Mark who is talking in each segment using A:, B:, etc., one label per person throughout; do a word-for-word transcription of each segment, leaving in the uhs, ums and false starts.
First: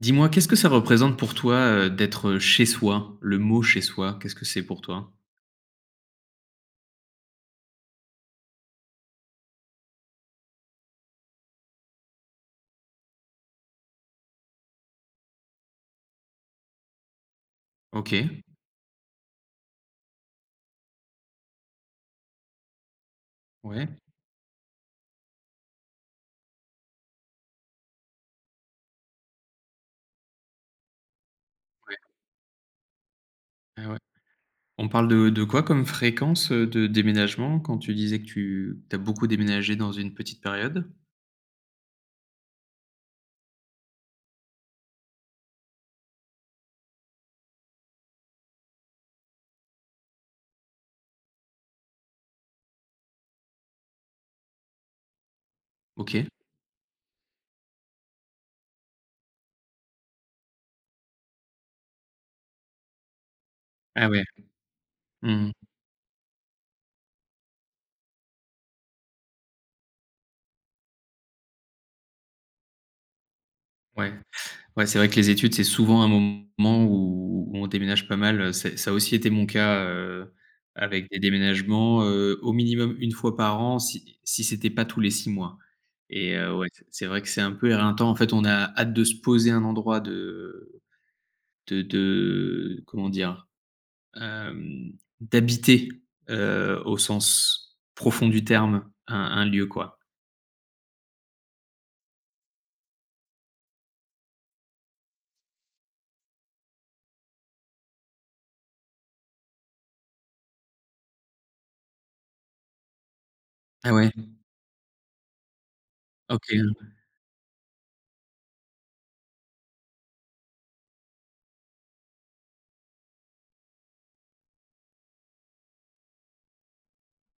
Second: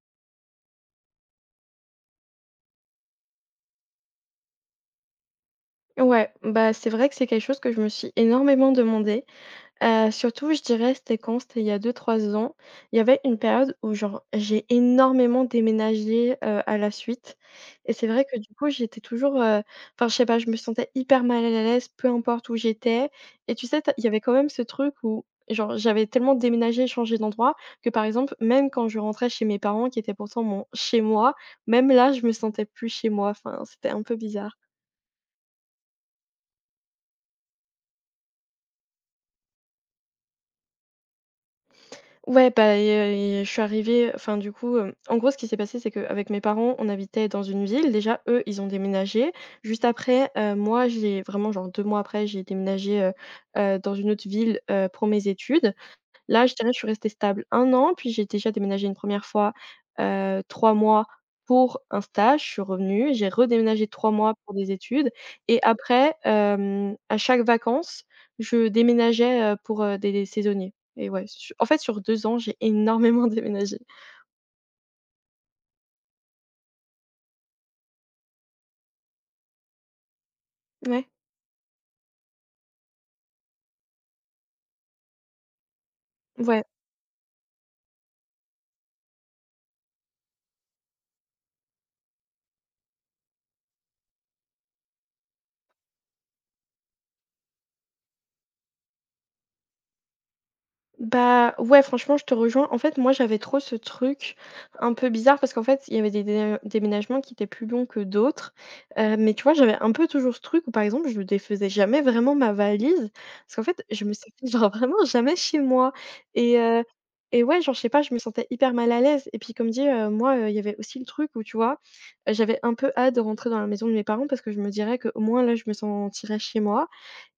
A: Dis-moi, qu'est-ce que ça représente pour toi, heu, d'être, chez soi? Le mot chez soi, qu'est-ce que c'est pour toi?
B: Ouais, bah, c'est vrai que c'est quelque chose que je me suis énormément demandé. Heu, surtout, je dirais, c'était quand? C'était il y a deux trois ans. Il y avait une période où genre j'ai énormément déménagé, heu, à la suite et c'est vrai que
A: OK.
B: du coup, j'étais toujours, heu, enfin, je sais pas, je me sentais hyper mal à l'aise, peu importe où j'étais et tu sais,
A: Ouais,
B: tu il y avait quand même ce truc où genre j'avais tellement déménagé et changé d'endroit que, par exemple, même quand je rentrais chez mes parents qui étaient pourtant mon chez moi, même
A: ouais,
B: là, je me sentais plus chez moi. Enfin,
A: ouais,
B: c'était
A: ouais.
B: un peu bizarre.
A: On parle de de quoi comme fréquence, heu, de déménagement quand tu disais que tu tu as beaucoup déménagé dans une petite période?
B: Ouais, bah, et heu et je suis arrivée enfin, du coup, hem, en gros, ce qui s'est passé, c'est qu'avec mes parents, on habitait dans une ville. Déjà, eux, ils ont déménagé. Juste après, heu, moi, j'ai vraiment, genre deux mois après, j'ai déménagé, heu heu, dans une autre ville, heu, pour mes études.
A: OK.
B: Là, je dirais, je suis restée stable un an, puis j'ai déjà déménagé une première fois, heu, trois mois pour un stage, je suis revenue, j'ai redéménagé
A: Ah
B: trois
A: ouais.
B: mois pour des études
A: Mmh.
B: et après, hem, à chaque vacances, je déménageais, heu, pour, heu, des des saisonniers et ouais, su en fait, sur deux ans, j'ai énormément déménagé.
A: Ouais. Ouais, c'est vrai que les études, c'est souvent un moment où où on déménage pas mal, c'est ça a aussi été mon cas, heu,
B: Ouais,
A: avec des déménagements, heu, au minimum une fois par an si si c'était pas tous les six mois et heu,
B: ouais.
A: ouais, c'est c'est vrai que c'est un peu éreintant. En fait, on a hâte de se poser un endroit, de de de comment dire? Hem, D'habiter, heu, au sens profond du terme, un un lieu, quoi.
B: Bah, ouais, franchement, je te rejoins. En fait, moi, j'avais trop ce truc un peu bizarre parce qu'en fait, il y avait des dé- déménagements qui étaient plus longs que d'autres. Euh, mais tu vois, j'avais un peu toujours ce truc où, par exemple, je ne défaisais jamais vraiment ma valise parce qu'en fait,
A: Ah
B: je
A: ouais?
B: me sentais genre vraiment jamais chez moi.
A: OK,
B: Et, euh, et ouais, genre, je sais pas, je me sentais hyper mal à l'aise. Et puis, comme dit, euh, moi, euh, il y avait aussi le truc où, tu vois, euh, j'avais un peu hâte de rentrer dans la maison de mes parents parce que je me dirais que au moins, là, je me sentirais chez moi.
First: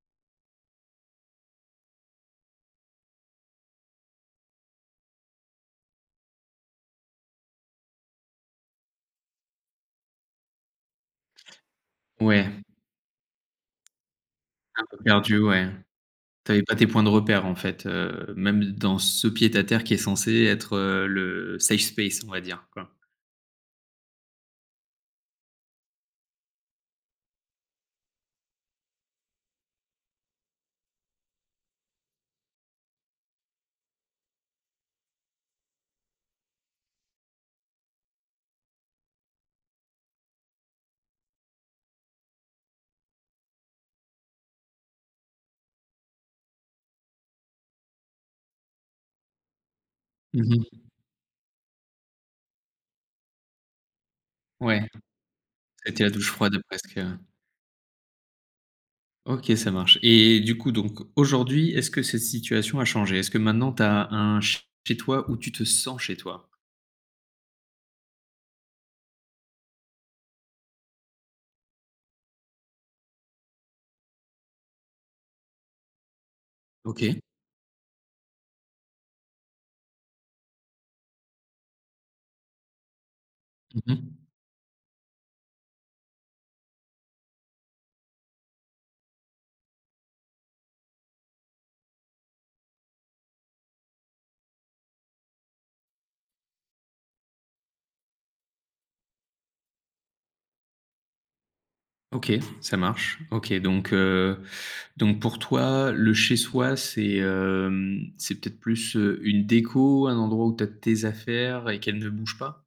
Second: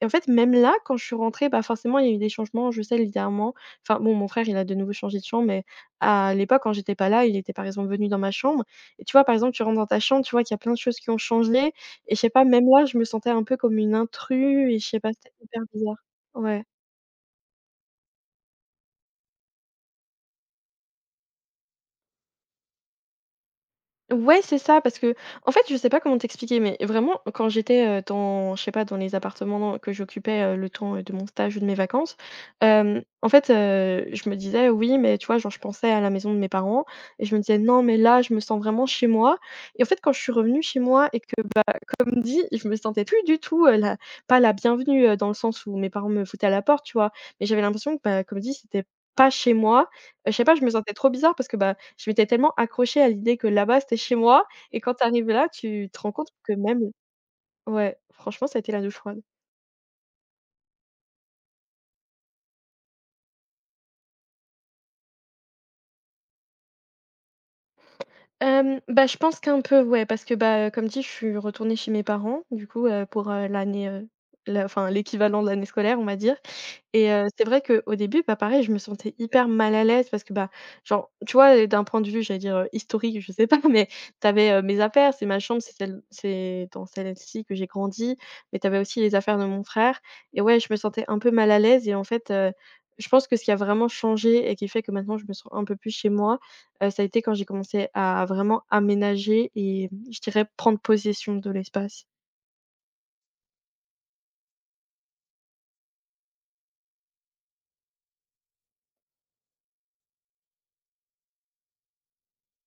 B: Et en fait, même là, quand je suis rentrée, bah, forcément, il y a eu des changements, je sais, littéralement. Enfin, bon, mon frère, il a de nouveau changé de chambre, mais à l'époque, quand j'étais pas là, il était par exemple venu dans ma chambre. Et tu vois, par exemple, tu rentres dans ta chambre, tu vois qu'il y a plein de choses qui ont changé. Et je sais pas,
A: ouais,
B: même là, je me sentais un peu comme une intrue et je sais pas, c'était
A: perdu,
B: hyper
A: ouais.
B: bizarre.
A: T'avais
B: Ouais.
A: pas tes points de repère en fait, heu, même dans ce pied-à-terre qui est censé être, heu, le safe space on va dire quoi.
B: Ouais, c'est ça, parce que, en fait, je sais pas comment t'expliquer, mais vraiment, quand j'étais, heu, dans je sais pas, dans les appartements que j'occupais, heu, le temps, heu, de mon stage ou de mes vacances, hem, en fait, heu, je me disais: «Oui, mais» tu vois, genre, je pensais à la maison de mes parents et je me disais: «Non, mais là, je me sens vraiment chez moi» et en fait, quand je suis revenue chez moi et que comme dit, je me sentais plus du tout, heu, la pas la bienvenue, heu, dans le sens où mes parents me foutaient à la porte, tu vois? Mais j'avais l'impression que, bah, comme dit, c'était pas chez moi. Heu, je
A: Mmh
B: sais pas, je me
A: mh.
B: sentais trop bizarre parce que, bah, je m'étais tellement accrochée à l'idée que là-bas, c'était chez moi
A: Ouais,
B: et quand tu arrives là, tu te
A: c'était la
B: rends compte
A: douche
B: que
A: froide
B: même
A: presque, heu.
B: ouais, franchement, ça a été la douche froide.
A: OK, ça marche et du coup donc aujourd'hui, est-ce que cette situation a changé? Est-ce que maintenant tu as un chez toi où tu te sens chez toi?
B: Hem, bah, je pense qu'un peu, ouais, parce que, bah, heu, comme dit, je suis retournée chez mes parents, du coup, heu, pour, heu, l'année, heu, la enfin, l'équivalent de l'année scolaire, on va dire. Et
A: OK.
B: heu, c'est vrai qu'au début, bah, pareil, je me sentais hyper mal à l'aise parce que, bah, genre, tu vois, d'un point de vue, j'allais dire, heu, historique, je sais pas, mais
A: Mmh mh.
B: tu avais, mes affaires, c'est ma chambre, c'est celle c'est dans celle-ci que j'ai grandi, mais tu avais aussi les affaires de mon frère et ouais, je me sentais un peu mal à l'aise et en fait, heu, je pense que ce qui a vraiment changé et qui fait que maintenant je me sens un peu plus chez moi, heu, ça a été quand j'ai commencé à vraiment aménager et je dirais prendre possession de l'espace.
A: OK, ça marche. OK donc, heu, donc pour toi, le chez soi c'est, hem, c'est peut-être plus, heu, une déco, un endroit où tu as tes affaires et qu'elles ne bougent pas?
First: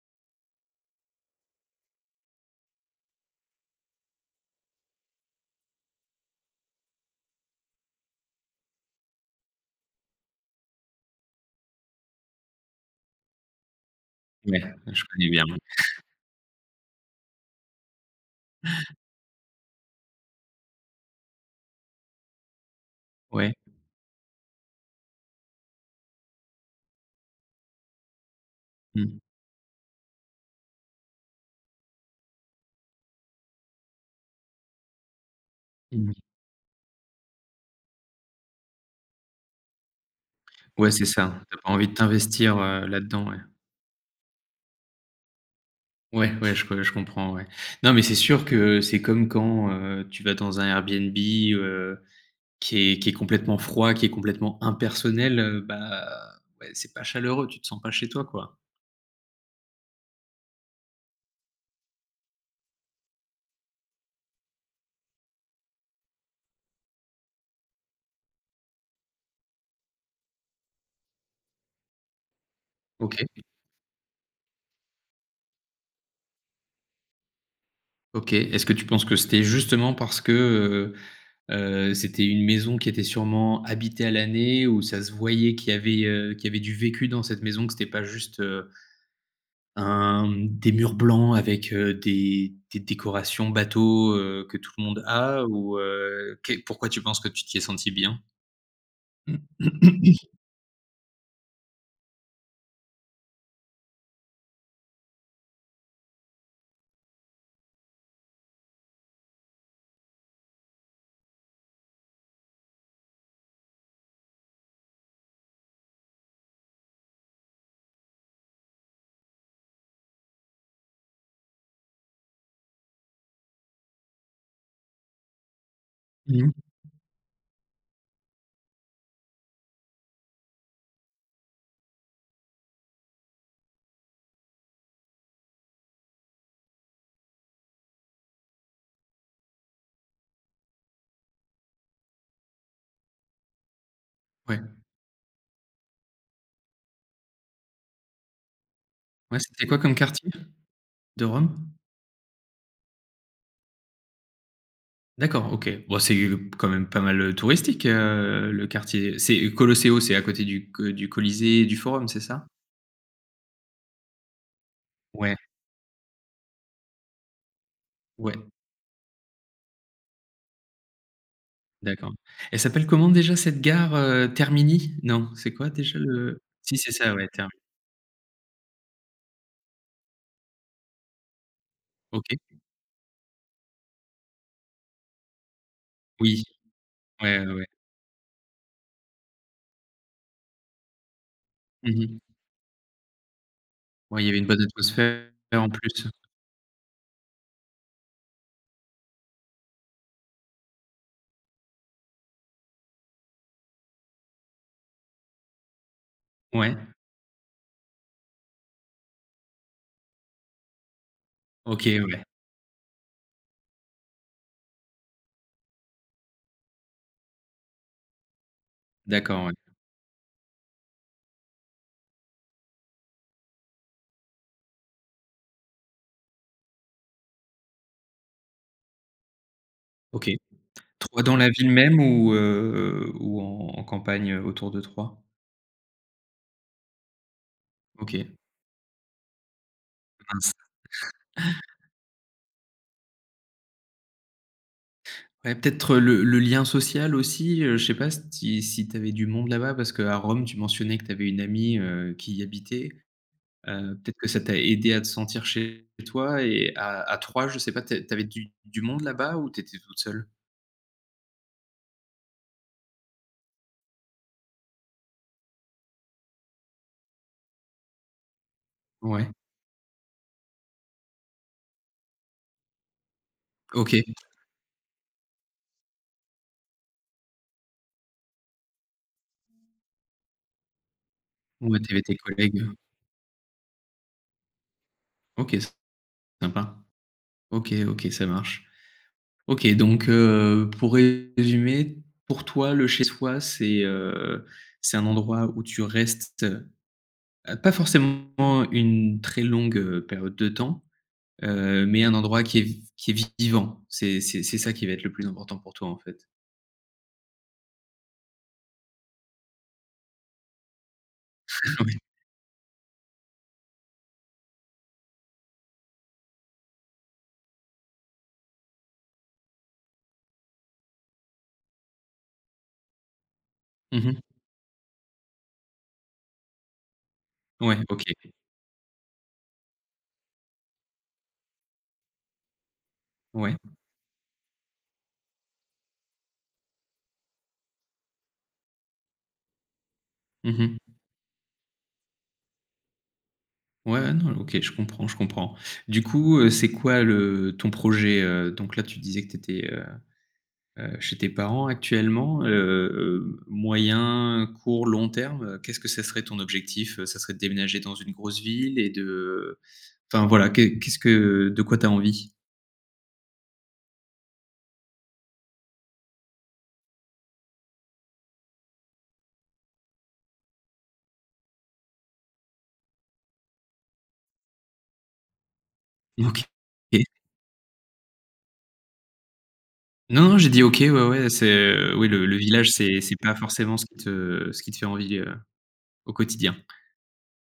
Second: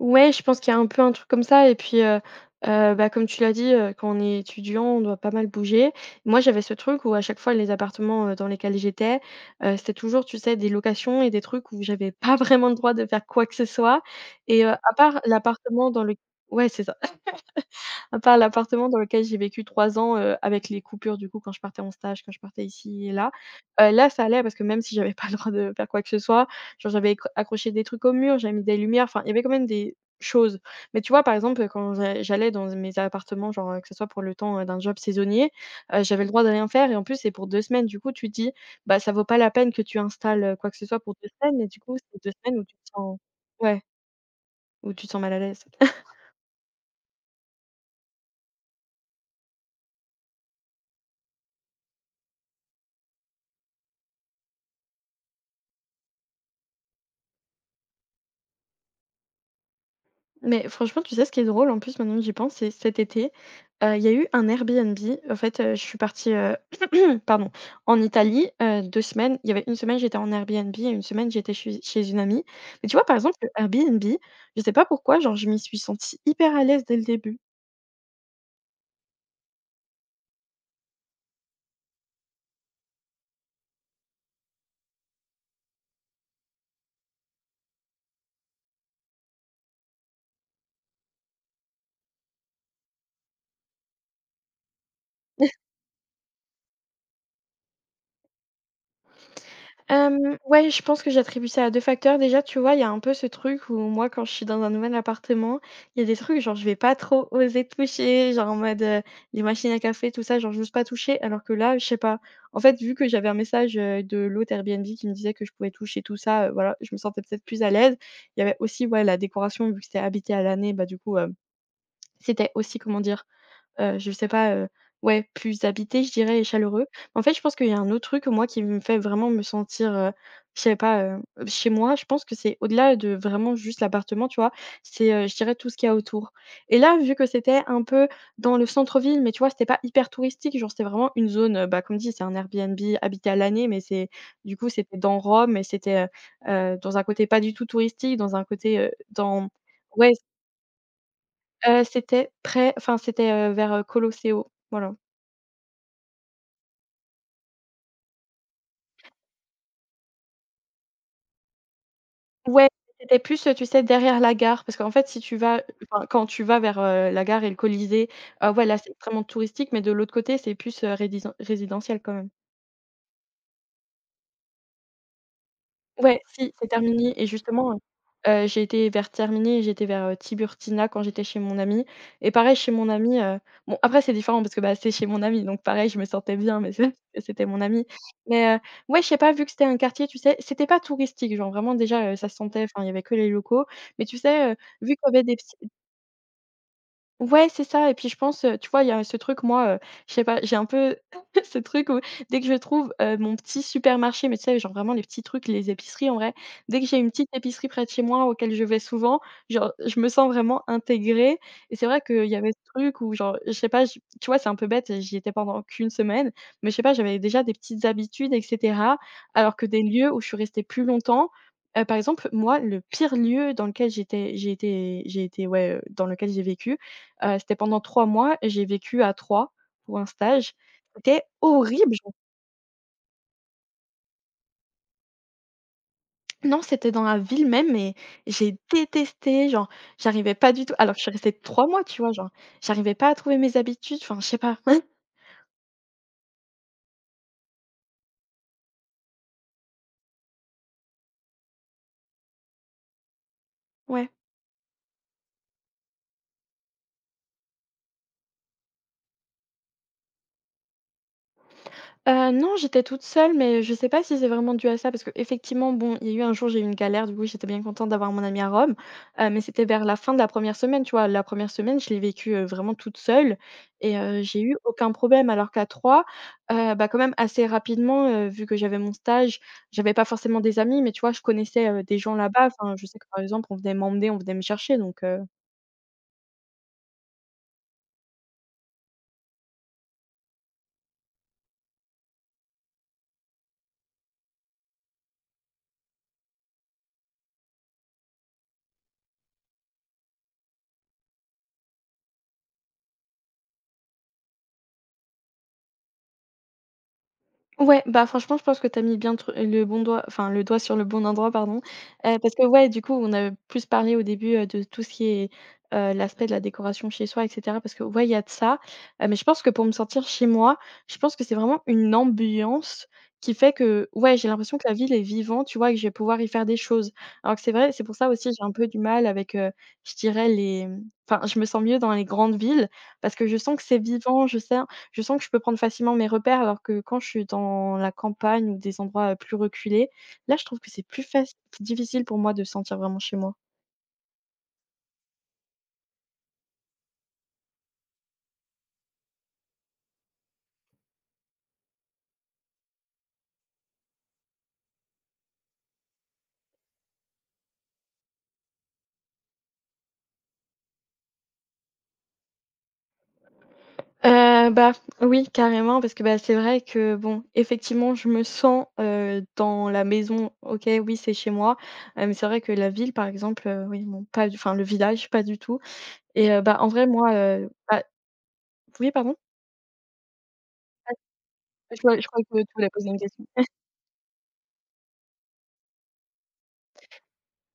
B: Ouais, je pense qu'il y a un peu un truc comme ça et puis, heu heu, bah, comme tu l'as dit, heu, quand on est étudiant, on doit pas mal bouger. Moi, j'avais ce truc où à chaque fois les appartements, heu, dans lesquels j'étais, heu, c'était toujours, tu sais, des locations et des trucs où j'avais pas vraiment le droit de faire quoi que ce soit
A: Ouais,
B: et heu, à
A: je
B: part
A: connais bien.
B: l'appartement dans le ouais, c'est ça. À part l'appartement dans lequel j'ai vécu trois ans, heu, avec les coupures du coup quand je partais en stage, quand je partais ici et là.
A: Ouais.
B: Heu, là ça allait parce que même si j'avais pas le droit de faire quoi que ce soit, genre j'avais écr accroché des trucs au mur, j'avais mis des lumières,
A: Mmh.
B: enfin il y avait quand même des choses. Mais tu vois par exemple, heu, quand j'a j'allais dans mes appartements genre, heu, que ce soit pour le temps, heu, d'un job saisonnier, heu,
A: Mmh.
B: j'avais le droit de rien faire et en plus c'est pour deux semaines. Du coup tu te dis: «Bah ça vaut pas la peine que tu installes, heu, quoi que ce
A: Ouais,
B: soit
A: c'est
B: pour deux
A: ça. Tu
B: semaines»
A: as
B: et
A: pas
B: du
A: envie de
B: coup c'est deux
A: t'investir,
B: semaines où tu
A: heu,
B: te sens
A: là-dedans, ouais.
B: ouais, où tu te sens mal à l'aise.
A: Ouais, ouais, je co je comprends, ouais. Non, mais c'est sûr que c'est comme quand, heu, tu vas dans un Airbnb, heu, qui est qui est complètement froid, qui est complètement impersonnel, heu, bah, ouais, c'est pas chaleureux, tu te sens pas chez toi, quoi.
B: Mais franchement, tu sais ce qui est drôle en plus, maintenant que j'y pense, c'est cet été, heu, il y a eu un Airbnb. En fait, heu, je suis partie, heu, pardon, en Italie, heu, deux semaines. Il y avait une semaine, j'étais en Airbnb et une semaine, j'étais chez chez une amie. Mais tu vois,
A: OK,
B: par exemple, le Airbnb, je sais pas pourquoi, genre, je m'y suis sentie hyper à l'aise dès le début.
A: OK. Est-ce que tu penses que c'était justement parce que, heu heu, c'était une maison qui était sûrement habitée à l'année, où ça se voyait qu'il y avait, heu, qu'il y avait du vécu dans cette maison, que c'était pas juste, heu un des murs blancs avec, heu, des des décorations bateaux, heu, que tout le monde a ou, heu, qu'est pourquoi tu penses que tu t'y es sentie bien?
B: Hem, ouais, je pense que j'attribue ça à deux facteurs. Déjà, tu vois, il y a un peu ce truc où moi, quand je suis dans un nouvel appartement, il y a des trucs, genre, je vais pas trop oser toucher, genre, en mode, heu, les machines à café, tout ça, genre, j'ose pas toucher. Alors que là, je sais pas, en fait, vu que j'avais un message, heu, de l'hôte Airbnb qui me disait que je pouvais toucher tout ça, heu, voilà, je me sentais peut-être plus à l'aise. Il y avait aussi, ouais, la décoration, vu que c'était habité à l'année, bah, du coup, hem, c'était aussi, comment dire? heu, je sais pas, heu, ouais, plus habité, je dirais et
A: Mmh.
B: chaleureux. En fait, je pense qu'il y a un autre truc, moi, qui me fait vraiment me sentir, heu, je sais pas, heu, chez moi. Je pense que c'est au-delà de vraiment juste l'appartement, tu vois? C'est, heu, je dirais tout ce qu'il y a autour et là, vu que c'était un peu dans le centre-ville, mais tu vois, c'était pas hyper touristique, genre, c'était vraiment une zone, heu, bah, comme dit, c'est un Airbnb habité à l'année, mais c'est du coup,
A: Ouais.
B: c'était dans Rome et c'était, heu heu, dans un côté pas du tout touristique, dans un côté, heu,
A: Ouais,
B: dans
A: c'était quoi comme
B: ouais.
A: quartier de Rome?
B: Heu, c'était près enfin, c'était, heu, vers, heu, Colosseo, voilà.
A: D'accord, OK. Bon, c'est quand même pas mal, touristique, heu, le quartier. C'est Colosseo, c'est à côté du co du Colisée et du Forum, c'est ça?
B: Ouais, c'était plus, heu, tu sais, derrière la gare parce qu'en fait, si
A: Ouais,
B: tu vas enfin, quand tu vas vers, heu, la gare et le Colisée,
A: ouais,
B: heu, ouais, là, c'est extrêmement touristique, mais de l'autre côté, c'est plus, heu, rédisen résidentiel
A: d'accord.
B: quand même.
A: Elle s'appelle comment déjà cette gare, heu, Termini? Non, c'est quoi déjà
B: Ouais,
A: le
B: si, c'est
A: si, c'est
B: Termini
A: ça,
B: et
A: ouais, Termini.
B: justement, heu j'ai été vers Termini et j'ai été vers, heu, Tiburtina quand j'étais chez mon ami. Et
A: OK.
B: pareil chez mon ami. heu, bon après c'est différent parce que, bah, c'est chez mon ami, donc pareil je me sentais
A: Oui,
B: bien mais c'est
A: ouais,
B: c'était
A: ouais,
B: mon
A: ouais.
B: ami. mais heu, ouais, je sais pas, vu que c'était un quartier, tu sais, c'était pas touristique, genre vraiment déjà, heu,
A: Mmh.
B: ça se sentait, enfin il y avait que les locaux, mais tu
A: Ouais, il y avait une
B: sais, heu,
A: bonne
B: vu qu'il y avait
A: atmosphère
B: des petits...
A: en plus?
B: Ouais, c'est ça. Et puis je pense, heu, tu vois, il y a ce truc, moi, heu, je sais pas, j'ai un peu ce truc où dès que je trouve, heu, mon petit supermarché, mais tu sais, genre vraiment les petits trucs, les épiceries en vrai,
A: Ouais,
B: dès que j'ai une petite épicerie près de chez moi auquel je vais souvent, genre je me sens vraiment intégrée. Et c'est
A: OK,
B: vrai
A: ouais,
B: qu'il y avait ce truc où genre, je sais pas, j tu vois, c'est un peu bête, j'y étais pendant qu'une semaine, mais je sais pas, j'avais déjà des petites habitudes et cetera,
A: d'accord, ouais,
B: alors que des lieux où je suis restée plus longtemps, heu, par exemple, moi, le pire lieu dans lequel j'étais j'ai été j'ai été ouais, heu, dans lequel j'ai vécu, Heu, c'était pendant trois mois, j'ai vécu à Troyes pour un
A: OK.
B: stage. C'était
A: Troyes dans la ville
B: horrible,
A: même
B: genre...
A: ou heu, ou en en campagne, heu, autour de Troyes?
B: Non, c'était dans la ville même, mais
A: OK,
B: j'ai détesté, genre j'arrivais
A: mince.
B: pas du tout alors que je suis restée trois mois, tu vois? Genre, j'arrivais pas à trouver mes habitudes, enfin je sais pas.
A: Ouais, peut-être euh, le le lien social aussi, heu, je sais pas si si tu avais du monde là-bas parce qu'à Rome, tu mentionnais que tu avais une amie, heu, qui y habitait, heu,
B: Ouais.
A: peut-être que ça t'a aidée à te sentir chez toi et à à Troyes, je sais pas, tu tu avais du du monde là-bas ou tu étais toute seule?
B: Heu, non, j'étais toute seule, mais je sais pas si c'est vraiment dû à ça, parce que effectivement, bon, il y a eu un jour, j'ai eu une galère, du coup, j'étais bien contente d'avoir mon amie à Rome,
A: Ouais,
B: heu, mais c'était vers la fin de la première semaine, tu vois? La première semaine, je l'ai vécue, heu, vraiment toute seule, et
A: OK,
B: heu, j'ai eu aucun problème, alors qu'à trois, heu, bah, quand même assez rapidement, heu, vu que j'avais mon stage, j'avais pas forcément des amis, mais tu vois, je connaissais,
A: ouais,
B: heu,
A: tu
B: des
A: avais
B: gens
A: tes
B: là-bas.
A: collègues,
B: Enfin, je sais que, par exemple, on venait m'emmener, on venait me chercher, donc heu...
A: OK, sympa. OK, OK, ça marche. OK, donc heu, pour résumer, pour toi, le chez soi, c'est, heu, c'est un endroit où tu restes, heu, pas forcément une très longue, heu, période de temps, heu, mais un endroit qui est qui est vivant. C'est c'est c'est ça qui va être le plus important pour toi, en fait?
B: Ouais, bah, franchement, je pense que tu as mis bien le tru le bon doigt, enfin, le doigt sur le bon endroit, pardon,
A: Oui.
B: heu, parce que, ouais, du coup, on a plus parlé au début, heu, de tout ce qui est, heu, l'aspect de la décoration chez soi et cetera, parce que, ouais, il y a de ça, heu, mais je pense que pour me sentir chez moi, je pense que c'est vraiment une ambiance qui fait que, ouais,
A: Mmh.
B: j'ai l'impression que la ville est vivante, tu vois? Et que je vais pouvoir y faire des choses. Alors que c'est vrai,
A: Ouais,
B: c'est pour
A: OK.
B: ça aussi, j'ai un peu du mal avec, heu, je dirais les, mmh enfin, je me sens mieux dans les grandes villes parce que je sens
A: Ouais.
B: que c'est vivant, je sais je sens que je peux prendre facilement mes repères, alors que quand je suis dans la campagne ou des endroits, heu, plus reculés, là, je trouve que
A: Mmh.
B: c'est plus faci difficile pour moi de sentir vraiment chez moi.
A: Ouais, ouais, non, OK, je comprends, je comprends. Du coup, heu, c'est quoi le ton projet, heu? Donc là, tu disais que tu étais, Heu, chez tes parents actuellement, heu heu, moyen, court, long terme, heu, qu'est-ce que ça serait ton objectif? Heu, ça serait de déménager dans une grosse ville et de enfin voilà, qu'est qu'est-ce que de quoi t'as envie?
B: Heu, bah, oui, carrément, parce que, bah, c'est vrai que, bon, effectivement, je me sens, heu, dans la maison, OK, oui, c'est chez moi, heu, mais c'est vrai que la ville, par exemple, heu, oui, non, pas du enfin, le village, pas du tout. Et heu,
A: OK.
B: bah, en vrai, moi, heu, bah... Oui, pardon?
A: Non, non, j'ai dit: «OK», ouais,
B: Ah,
A: ouais, c'est,
B: je
A: heu,
B: crois je
A: oui,
B: croyais
A: le le
B: que tu
A: village,
B: voulais poser une
A: c'est c'est
B: question.
A: pas forcément ce qui te ce qui te fait envie, heu, au quotidien.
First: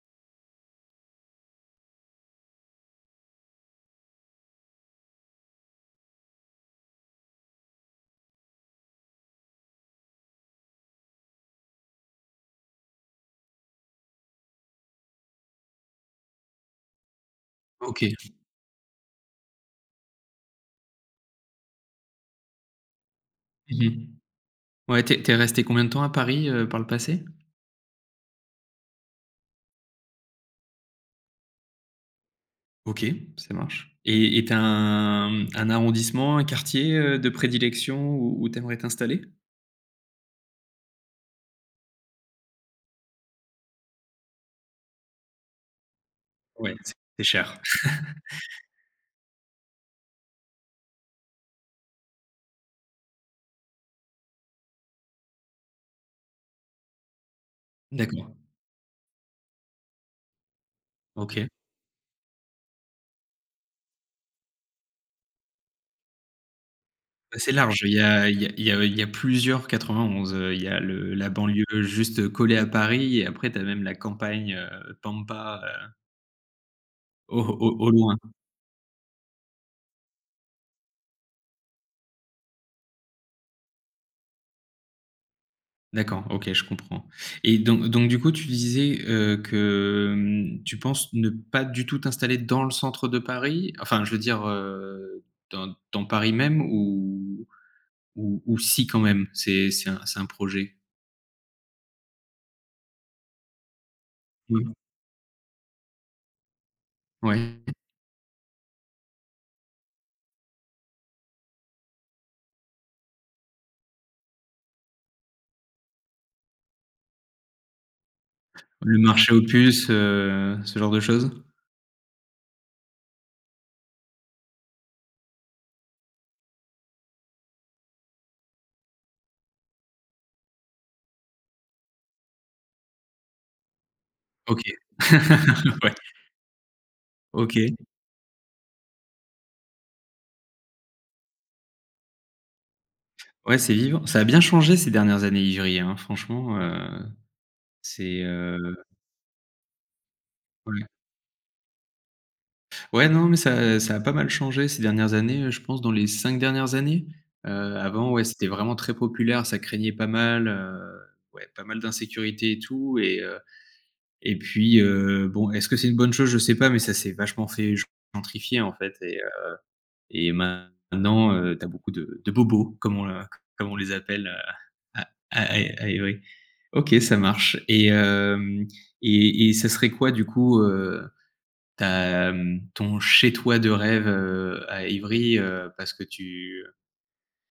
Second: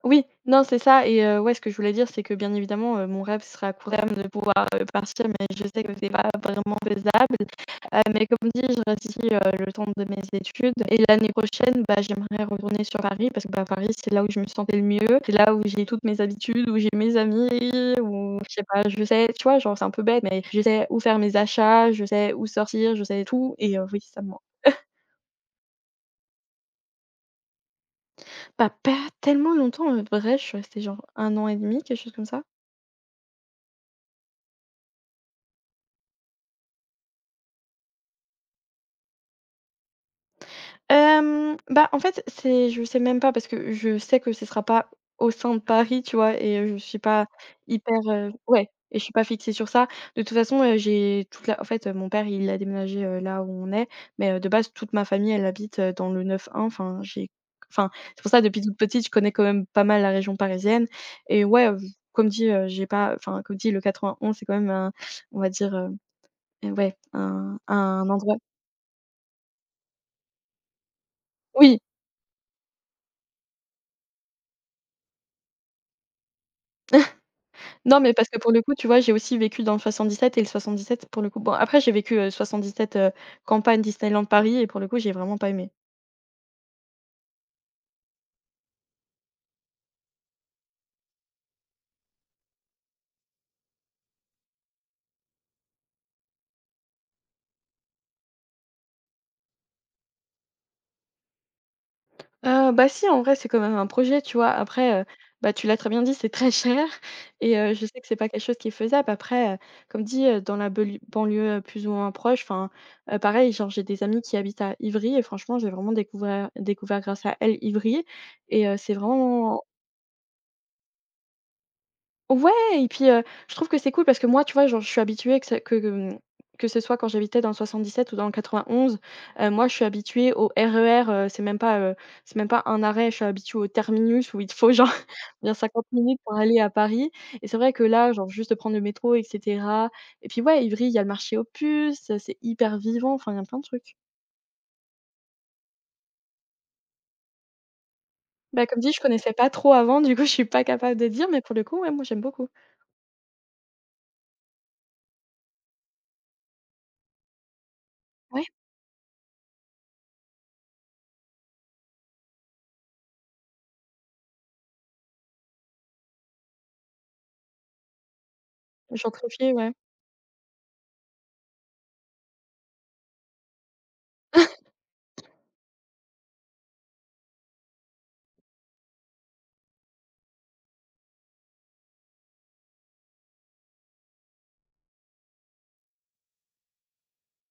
B: Oui, non, c'est ça. Et heu, ouais, ce que je voulais dire, c'est que bien évidemment, heu, mon rêve, ce serait à court terme de pouvoir, heu, partir, mais je sais que c'est pas vraiment faisable. Heu, mais comme dit, je reste ici, heu, le temps de mes études, et l'année prochaine, bah, j'aimerais retourner sur Paris parce que, bah, Paris, c'est là où je me sentais le mieux. C'est là où j'ai toutes mes habitudes, où j'ai mes amis,
A: OK.
B: où je sais pas, je sais tu vois, genre, c'est un peu bête, mais je sais où faire mes achats, je sais où sortir, je sais tout, et heu, oui,
A: Mmh.
B: ça me manque.
A: Ouais, tu es tu es resté combien de temps à Paris, heu, par le passé?
B: Bah, pas tellement longtemps, en vrai, je suis restée genre un an et demi, quelque chose comme ça.
A: OK, ça marche et et tu as un un arrondissement, un quartier, heu, de prédilection où où tu aimerais t'installer?
B: Hem, bah, en fait, c'est... je sais même pas parce que je sais que ce sera pas au sein de Paris, tu vois? Et heu,
A: Ouais,
B: je
A: c'est
B: suis
A: c'est
B: pas
A: cher.
B: hyper, heu ouais, et je suis pas fixée sur ça. De toute façon, heu, j'ai toute la en fait, heu, mon père, il a déménagé, heu, là où on est, mais heu, de base, toute ma famille, elle habite, heu, dans le neuf un. Enfin, j'ai enfin, c'est pour
A: D'accord,
B: ça, depuis toute petite, je connais quand même pas mal la région parisienne. Et
A: OK.
B: ouais, heu, comme dit, heu, j'ai pas enfin, comme dit, le quatre-vingt-onze, c'est quand même un... on va dire, heu, ouais,
A: Bah, c'est
B: un
A: large, il y
B: un
A: a
B: endroit...
A: il y a il y a il y a plusieurs quatre-vingt-onze, heu, il y a le la banlieue
B: Oui!
A: juste collée à Paris et après tu as même la campagne, heu, pampa, heu, au au au
B: Non, mais
A: loin.
B: parce que pour le coup, tu vois, j'ai aussi vécu dans le soixante-dix-sept, et le soixante-dix-sept pour le coup... bon après j'ai vécu, heu, soixante-dix-sept, heu, campagne Disneyland Paris, et pour le coup, j'ai vraiment pas aimé.
A: D'accord, OK, je comprends et donc donc du coup, tu disais, heu, que, hem, tu penses ne pas du tout t'installer dans le centre de Paris? Enfin, je veux dire, heu, dans dans Paris même ou ou ou si quand même? C'est c'est un c'est un projet?
B: Heu, bah, si, en vrai, c'est quand même un projet, tu vois?
A: Oui.
B: Après, heu, bah, tu l'as très bien dit, c'est très cher
A: Ouais.
B: et heu, je sais que c'est pas quelque chose qui est faisable. Après, heu, comme dit, heu, dans la belu banlieue, heu, plus ou moins proche, enfin, heu, pareil, genre j'ai des amis qui habitent à Ivry et franchement, j'ai vraiment découvert découvert grâce à elle Ivry, et heu, c'est
A: Le marché aux
B: vraiment...
A: puces, heu, ce genre de choses?
B: Ouais. Et puis, heu, je trouve que c'est cool parce que moi, tu vois, genre, je suis habituée que ce que, hem, que ce soit quand j'habitais dans le soixante-dix-sept ou dans le quatre-vingt-onze, heu, moi, je suis habituée au R E R, heu, c'est même pas, heu, c'est même pas un arrêt, je suis habituée au terminus où il te
A: OK.
B: faut, genre, bien cinquante
A: Ouais.
B: minutes pour aller à Paris. Et c'est vrai
A: OK.
B: que là, genre, juste de prendre le métro et cetera, et puis, ouais, Ivry, il y a le marché aux puces, heu, c'est hyper vivant, enfin, il y a
A: Ouais,
B: plein de
A: c'est
B: trucs.
A: vivant. Ça a bien changé ces dernières années, Ivry, hein, franchement, heu, c'est,
B: Bah,
A: heu
B: comme dit, je connaissais pas trop avant, du coup, je suis pas
A: ouais.
B: capable de dire, mais pour le coup, ouais, moi, j'aime beaucoup.
A: Ouais, non, mais ça ça a pas mal changé ces dernières années, heu, je pense dans les cinq dernières années. Heu, Avant, ouais,
B: Ouais,
A: c'était vraiment très populaire, ça craignait pas mal, heu, ouais, pas mal d'insécurité et tout et heu et puis, heu, bon, est-ce que c'est une bonne chose? Je sais pas, mais ça s'est vachement fait gentrifier, en fait et heu
B: gentrifié, ouais.
A: et maintenant, heu, tu beaucoup de de bobos, comme on le comme on les appelle, heu, à à à à Évry. OK, ça marche et hem et et ça serait quoi, du coup, euh, tu as, ton chez toi de rêve, heu, à Ivry, heu, parce que tu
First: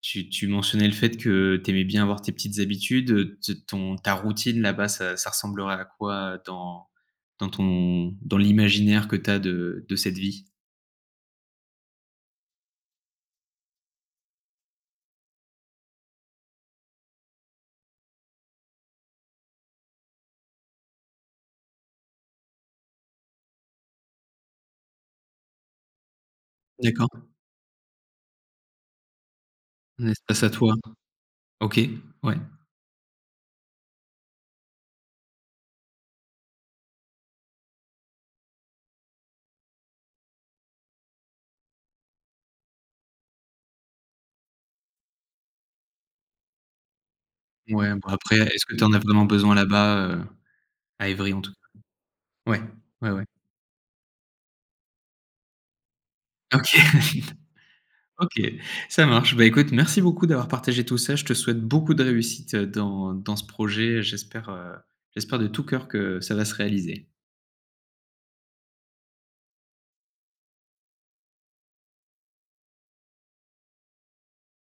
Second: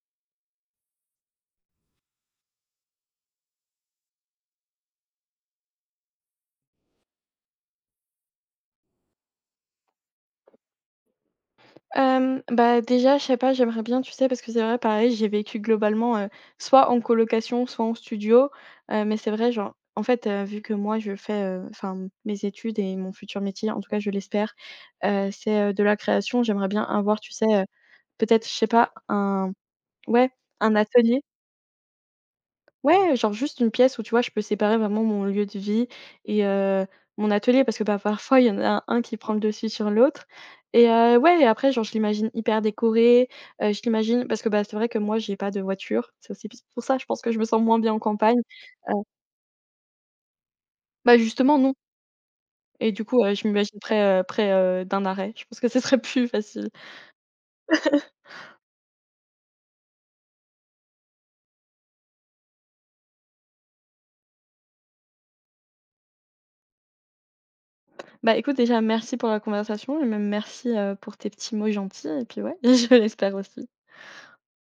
A: tu tu mentionnais le fait que t'aimais bien avoir tes petites habitudes, heu, t ton ta routine là-bas, ça ça ressemblerait à quoi dans dans ton dans l'imaginaire que t'as de de cette vie?
B: Hem, bah, déjà, je sais pas, j'aimerais bien, tu sais, parce que c'est vrai, pareil, j'ai vécu globalement, heu, soit en colocation, soit en studio, heu, mais c'est vrai, genre, en fait, heu, vu que moi, je fais, heu, enfin, mes études et mon futur métier, en tout cas, je l'espère, heu, c'est, heu, de la création. J'aimerais bien avoir,
A: D'accord,
B: tu sais, heu, peut-être, je sais pas, un...
A: un
B: ouais,
A: espace à toi.
B: un atelier.
A: OK, ouais.
B: Ouais, genre juste une pièce où, tu vois, je peux séparer vraiment mon lieu de vie et heu, mon atelier, parce que, bah, parfois, il y en a un qui prend le dessus sur l'autre. Et heu, ouais. Et après, genre, je l'imagine hyper décoré, heu, je l'imagine... parce que, bah, c'est vrai que moi, j'ai pas de voiture. C'est aussi pour ça, je pense que je me sens moins
A: Ouais,
B: bien en
A: bon après,
B: campagne.
A: est-ce que t'en
B: Heu,
A: as vraiment besoin là-bas, heu, à
B: Bah,
A: Ivry en tout
B: justement, non,
A: cas? Ouais,
B: et du
A: ouais, ouais.
B: coup, heu, je m'imagine près, heu, près, heu, d'un arrêt. Je pense que ce serait plus facile.
A: OK. OK, ça marche. Bah, écoute, merci beaucoup d'avoir partagé tout ça. Je te souhaite beaucoup de réussite, heu, dans dans ce projet. J'espère, heu, j'espère de tout cœur que ça va se réaliser.
B: Bah, écoute, déjà, merci pour la conversation, et même merci, heu, pour tes petits mots gentils, et puis ouais, je l'espère aussi.